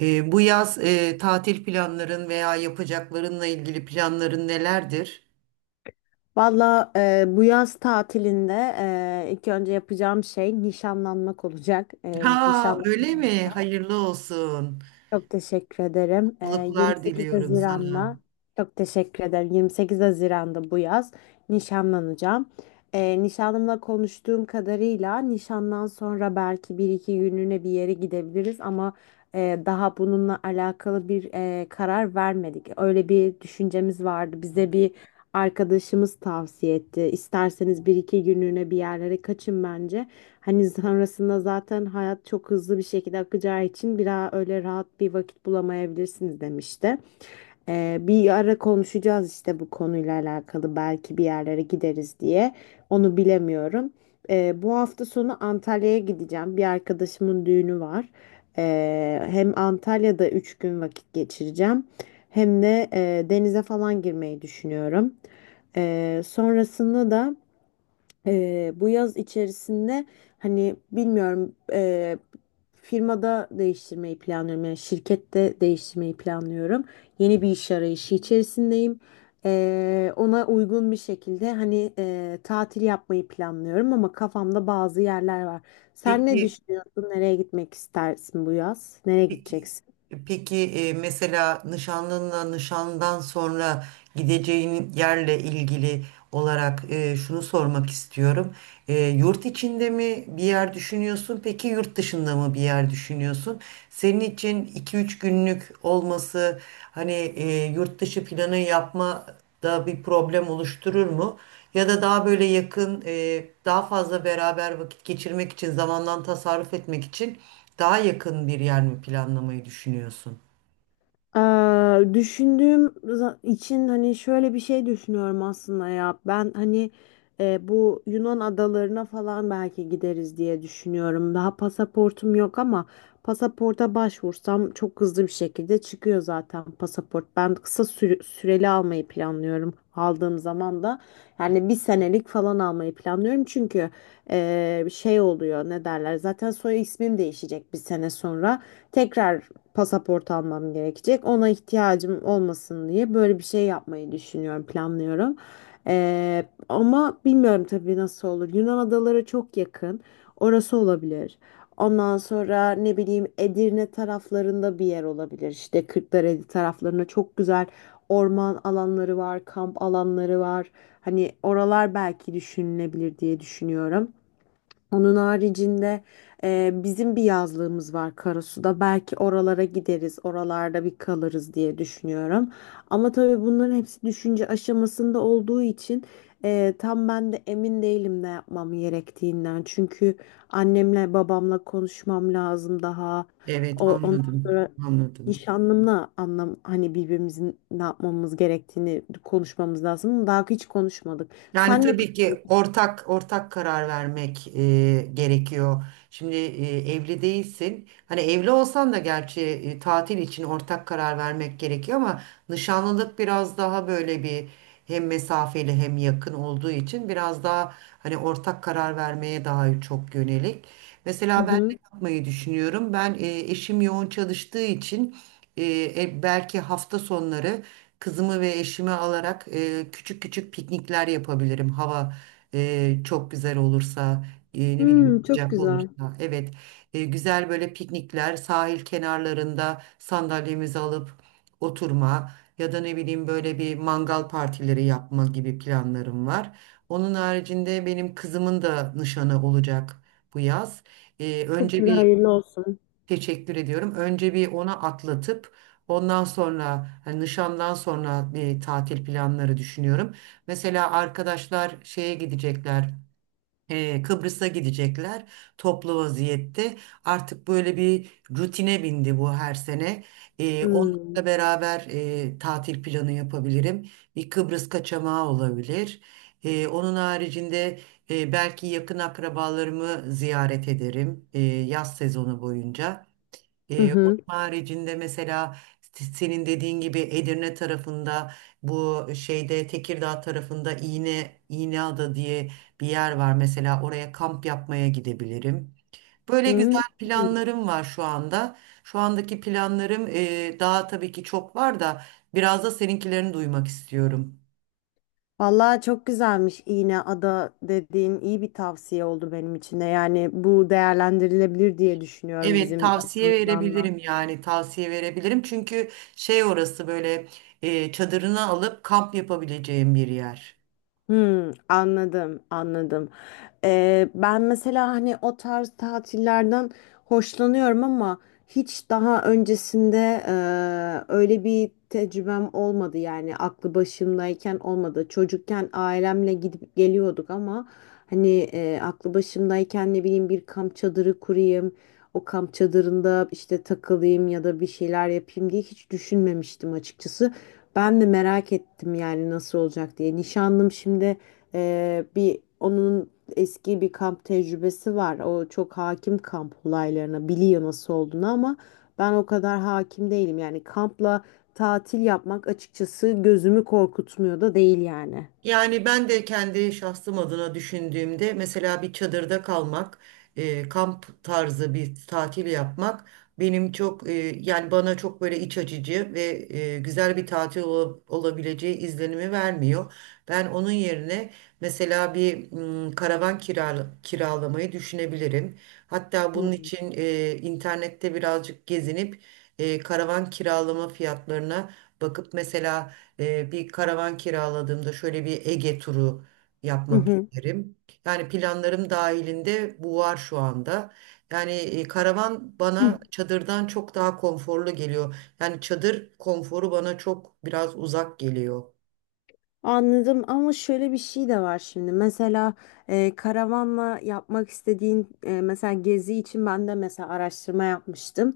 Bu yaz tatil planların veya yapacaklarınla ilgili planların nelerdir? Valla bu yaz tatilinde ilk önce yapacağım şey nişanlanmak olacak. Ha, öyle Nişanlanacağım bu mi? yaz. Hayırlı olsun. Çok teşekkür ederim. Mutluluklar 28 diliyorum sana. Haziran'da çok teşekkür ederim. 28 Haziran'da bu yaz nişanlanacağım. Nişanlımla konuştuğum kadarıyla nişandan sonra belki bir iki günlüğüne bir yere gidebiliriz ama daha bununla alakalı bir karar vermedik. Öyle bir düşüncemiz vardı. Bize bir arkadaşımız tavsiye etti. İsterseniz bir iki günlüğüne bir yerlere kaçın bence. Hani sonrasında zaten hayat çok hızlı bir şekilde akacağı için bir daha öyle rahat bir vakit bulamayabilirsiniz demişti. Bir ara konuşacağız işte bu konuyla alakalı belki bir yerlere gideriz diye. Onu bilemiyorum. Bu hafta sonu Antalya'ya gideceğim. Bir arkadaşımın düğünü var. Hem Antalya'da 3 gün vakit geçireceğim. Hem de denize falan girmeyi düşünüyorum. Sonrasında da bu yaz içerisinde hani bilmiyorum, firmada değiştirmeyi planlıyorum, yani şirkette değiştirmeyi planlıyorum. Yeni bir iş arayışı içerisindeyim. Ona uygun bir şekilde hani tatil yapmayı planlıyorum ama kafamda bazı yerler var. Sen ne Peki, düşünüyorsun? Nereye gitmek istersin bu yaz? Nereye peki, gideceksin? peki, mesela nişanlınla nişandan sonra gideceğin yerle ilgili olarak şunu sormak istiyorum. Yurt içinde mi bir yer düşünüyorsun? Peki yurt dışında mı bir yer düşünüyorsun? Senin için iki üç günlük olması hani yurt dışı planı yapmada bir problem oluşturur mu? Ya da daha böyle yakın, daha fazla beraber vakit geçirmek için, zamandan tasarruf etmek için daha yakın bir yer mi planlamayı düşünüyorsun? İçin hani şöyle bir şey düşünüyorum aslında ya. Ben hani bu Yunan adalarına falan belki gideriz diye düşünüyorum. Daha pasaportum yok ama pasaporta başvursam çok hızlı bir şekilde çıkıyor zaten pasaport. Ben kısa süreli almayı planlıyorum. Aldığım zaman da yani bir senelik falan almayı planlıyorum, çünkü şey oluyor, ne derler, zaten soy ismim değişecek, bir sene sonra tekrar pasaport almam gerekecek. Ona ihtiyacım olmasın diye böyle bir şey yapmayı düşünüyorum, planlıyorum. Ama bilmiyorum tabii nasıl olur. Yunan adaları çok yakın. Orası olabilir. Ondan sonra ne bileyim Edirne taraflarında bir yer olabilir. İşte Kırklareli taraflarında çok güzel orman alanları var, kamp alanları var. Hani oralar belki düşünülebilir diye düşünüyorum. Onun haricinde bizim bir yazlığımız var Karasu'da. Belki oralara gideriz, oralarda bir kalırız diye düşünüyorum. Ama tabii bunların hepsi düşünce aşamasında olduğu için tam ben de emin değilim ne yapmam gerektiğinden. Çünkü annemle babamla konuşmam lazım daha. Evet, Ondan anladım, sonra anladım. nişanlımla anlam hani birbirimizin ne yapmamız gerektiğini konuşmamız lazım. Daha hiç konuşmadık. Yani Senle. tabii ki ortak karar vermek gerekiyor. Şimdi evli değilsin. Hani evli olsan da gerçi tatil için ortak karar vermek gerekiyor ama nişanlılık biraz daha böyle bir hem mesafeli hem yakın olduğu için biraz daha hani ortak karar vermeye daha çok yönelik. Hı Mesela ben ne hı. yapmayı düşünüyorum? Ben eşim yoğun çalıştığı için e, belki hafta sonları kızımı ve eşimi alarak küçük küçük piknikler yapabilirim. Hava çok güzel olursa, ne bileyim Çok sıcak güzel. olursa. Evet, güzel böyle piknikler, sahil kenarlarında sandalyemizi alıp oturma ya da ne bileyim böyle bir mangal partileri yapma gibi planlarım var. Onun haricinde benim kızımın da nişanı olacak bu yaz. E, Çok önce güzel, bir hayırlı olsun. Teşekkür ediyorum. Önce bir ona atlatıp ondan sonra hani nişandan sonra bir tatil planları düşünüyorum. Mesela arkadaşlar şeye gidecekler. Kıbrıs'a gidecekler toplu vaziyette. Artık böyle bir rutine bindi bu her sene. Hmm. Onlarla beraber tatil planı yapabilirim. Bir Kıbrıs kaçamağı olabilir. Onun haricinde belki yakın akrabalarımı ziyaret ederim yaz sezonu boyunca. Hı Onun hı. haricinde mesela senin dediğin gibi Edirne tarafında bu şeyde Tekirdağ tarafında İğneada diye bir yer var. Mesela oraya kamp yapmaya gidebilirim. Böyle güzel Hmm. planlarım var şu anda. Şu andaki planlarım daha tabii ki çok var da biraz da seninkilerini duymak istiyorum. Vallahi çok güzelmiş, iğne ada dediğin iyi bir tavsiye oldu benim için de. Yani bu değerlendirilebilir diye düşünüyorum Evet, bizim tavsiye açımızdan da. verebilirim, yani tavsiye verebilirim. Çünkü şey, orası böyle çadırını alıp kamp yapabileceğim bir yer. Hmm, anladım, anladım. Ben mesela hani o tarz tatillerden hoşlanıyorum ama hiç daha öncesinde öyle bir tecrübem olmadı, yani aklı başımdayken olmadı. Çocukken ailemle gidip geliyorduk ama hani aklı başımdayken ne bileyim bir kamp çadırı kurayım, o kamp çadırında işte takılayım ya da bir şeyler yapayım diye hiç düşünmemiştim açıkçası. Ben de merak ettim yani nasıl olacak diye. Nişanlım şimdi bir onun eski bir kamp tecrübesi var. O çok hakim kamp olaylarına, biliyor nasıl olduğunu, ama ben o kadar hakim değilim. Yani kampla tatil yapmak açıkçası gözümü korkutmuyor da değil yani. Yani ben de kendi şahsım adına düşündüğümde mesela bir çadırda kalmak, kamp tarzı bir tatil yapmak benim çok yani bana çok böyle iç açıcı ve güzel bir tatil olabileceği izlenimi vermiyor. Ben onun yerine mesela bir karavan kiralamayı düşünebilirim. Hatta Hı bunun için internette birazcık gezinip karavan kiralama fiyatlarına bakıp mesela bir karavan kiraladığımda şöyle bir Ege turu yapmak hı. isterim. Yani planlarım dahilinde bu var şu anda. Yani karavan bana çadırdan çok daha konforlu geliyor. Yani çadır konforu bana çok biraz uzak geliyor. Anladım ama şöyle bir şey de var şimdi. Mesela karavanla yapmak istediğin mesela gezi için ben de mesela araştırma yapmıştım.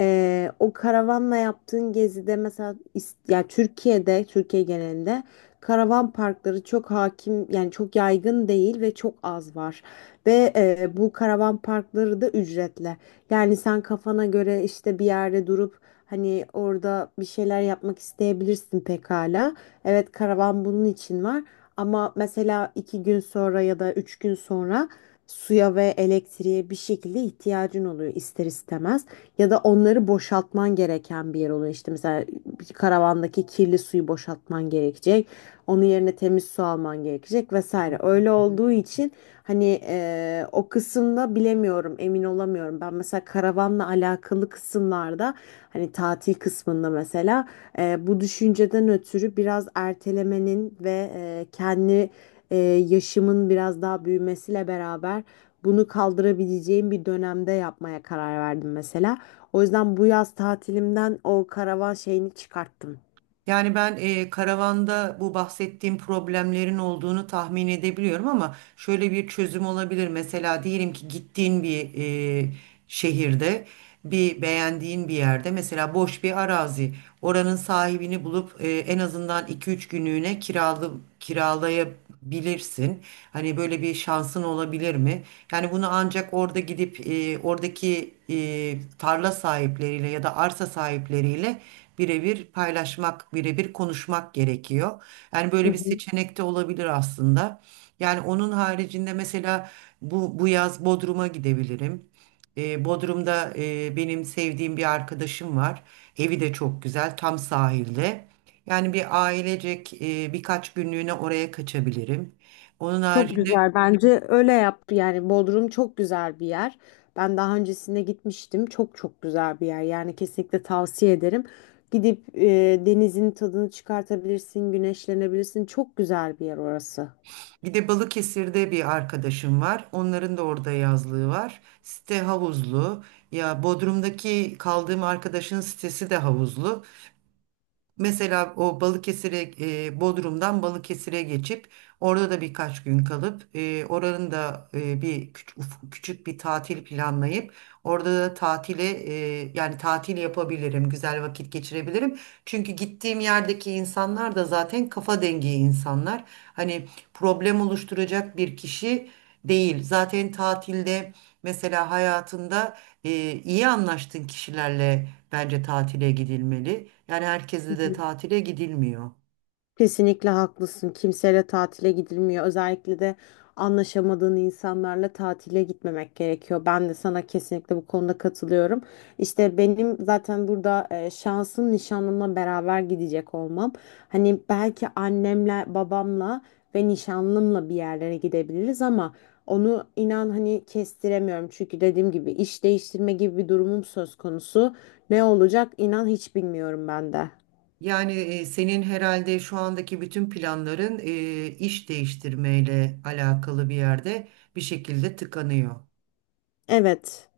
O karavanla yaptığın gezide mesela ya, Türkiye genelinde karavan parkları çok hakim, yani çok yaygın değil ve çok az var. Ve bu karavan parkları da ücretli. Yani sen kafana göre işte bir yerde durup hani orada bir şeyler yapmak isteyebilirsin pekala. Evet, karavan bunun için var ama mesela 2 gün sonra ya da 3 gün sonra suya ve elektriğe bir şekilde ihtiyacın oluyor ister istemez. Ya da onları boşaltman gereken bir yer oluyor. İşte mesela bir karavandaki kirli suyu boşaltman gerekecek. Onun yerine temiz su alman gerekecek, vesaire. Öyle olduğu için hani o kısımda bilemiyorum, emin olamıyorum. Ben mesela karavanla alakalı kısımlarda hani tatil kısmında mesela bu düşünceden ötürü biraz ertelemenin ve kendi e, yaşımın biraz daha büyümesiyle beraber bunu kaldırabileceğim bir dönemde yapmaya karar verdim mesela. O yüzden bu yaz tatilimden o karavan şeyini çıkarttım. Yani ben karavanda bu bahsettiğim problemlerin olduğunu tahmin edebiliyorum ama şöyle bir çözüm olabilir. Mesela diyelim ki gittiğin bir e, şehirde, bir beğendiğin bir yerde mesela boş bir arazi, oranın sahibini bulup en azından iki üç günlüğüne kiralaya bilirsin. Hani böyle bir şansın olabilir mi? Yani bunu ancak orada gidip oradaki tarla sahipleriyle ya da arsa sahipleriyle birebir paylaşmak, birebir konuşmak gerekiyor. Yani böyle bir seçenek de olabilir aslında. Yani onun haricinde mesela bu yaz Bodrum'a gidebilirim. Bodrum'da benim sevdiğim bir arkadaşım var. Evi de çok güzel, tam sahilde. Yani bir ailecek birkaç günlüğüne oraya kaçabilirim. Onun Çok haricinde güzel, bence öyle yaptı. Yani Bodrum çok güzel bir yer. Ben daha öncesinde gitmiştim. Çok çok güzel bir yer. Yani kesinlikle tavsiye ederim. Gidip denizin tadını çıkartabilirsin, güneşlenebilirsin. Çok güzel bir yer orası. bir de Balıkesir'de bir arkadaşım var. Onların da orada yazlığı var. Site havuzlu. Ya Bodrum'daki kaldığım arkadaşın sitesi de havuzlu. Mesela o Bodrum'dan Balıkesir'e geçip orada da birkaç gün kalıp oranın da bir küçük, küçük bir tatil planlayıp orada da yani tatil yapabilirim, güzel vakit geçirebilirim. Çünkü gittiğim yerdeki insanlar da zaten kafa dengi insanlar. Hani problem oluşturacak bir kişi değil. Zaten tatilde mesela hayatında iyi anlaştığın kişilerle bence tatile gidilmeli. Yani herkese de tatile gidilmiyor. Kesinlikle haklısın. Kimseyle tatile gidilmiyor. Özellikle de anlaşamadığın insanlarla tatile gitmemek gerekiyor. Ben de sana kesinlikle bu konuda katılıyorum. İşte benim zaten burada şansım nişanlımla beraber gidecek olmam. Hani belki annemle, babamla ve nişanlımla bir yerlere gidebiliriz ama onu inan hani kestiremiyorum. Çünkü dediğim gibi iş değiştirme gibi bir durumum söz konusu. Ne olacak inan hiç bilmiyorum ben de. Yani senin herhalde şu andaki bütün planların iş değiştirmeyle alakalı bir yerde bir şekilde tıkanıyor. Evet.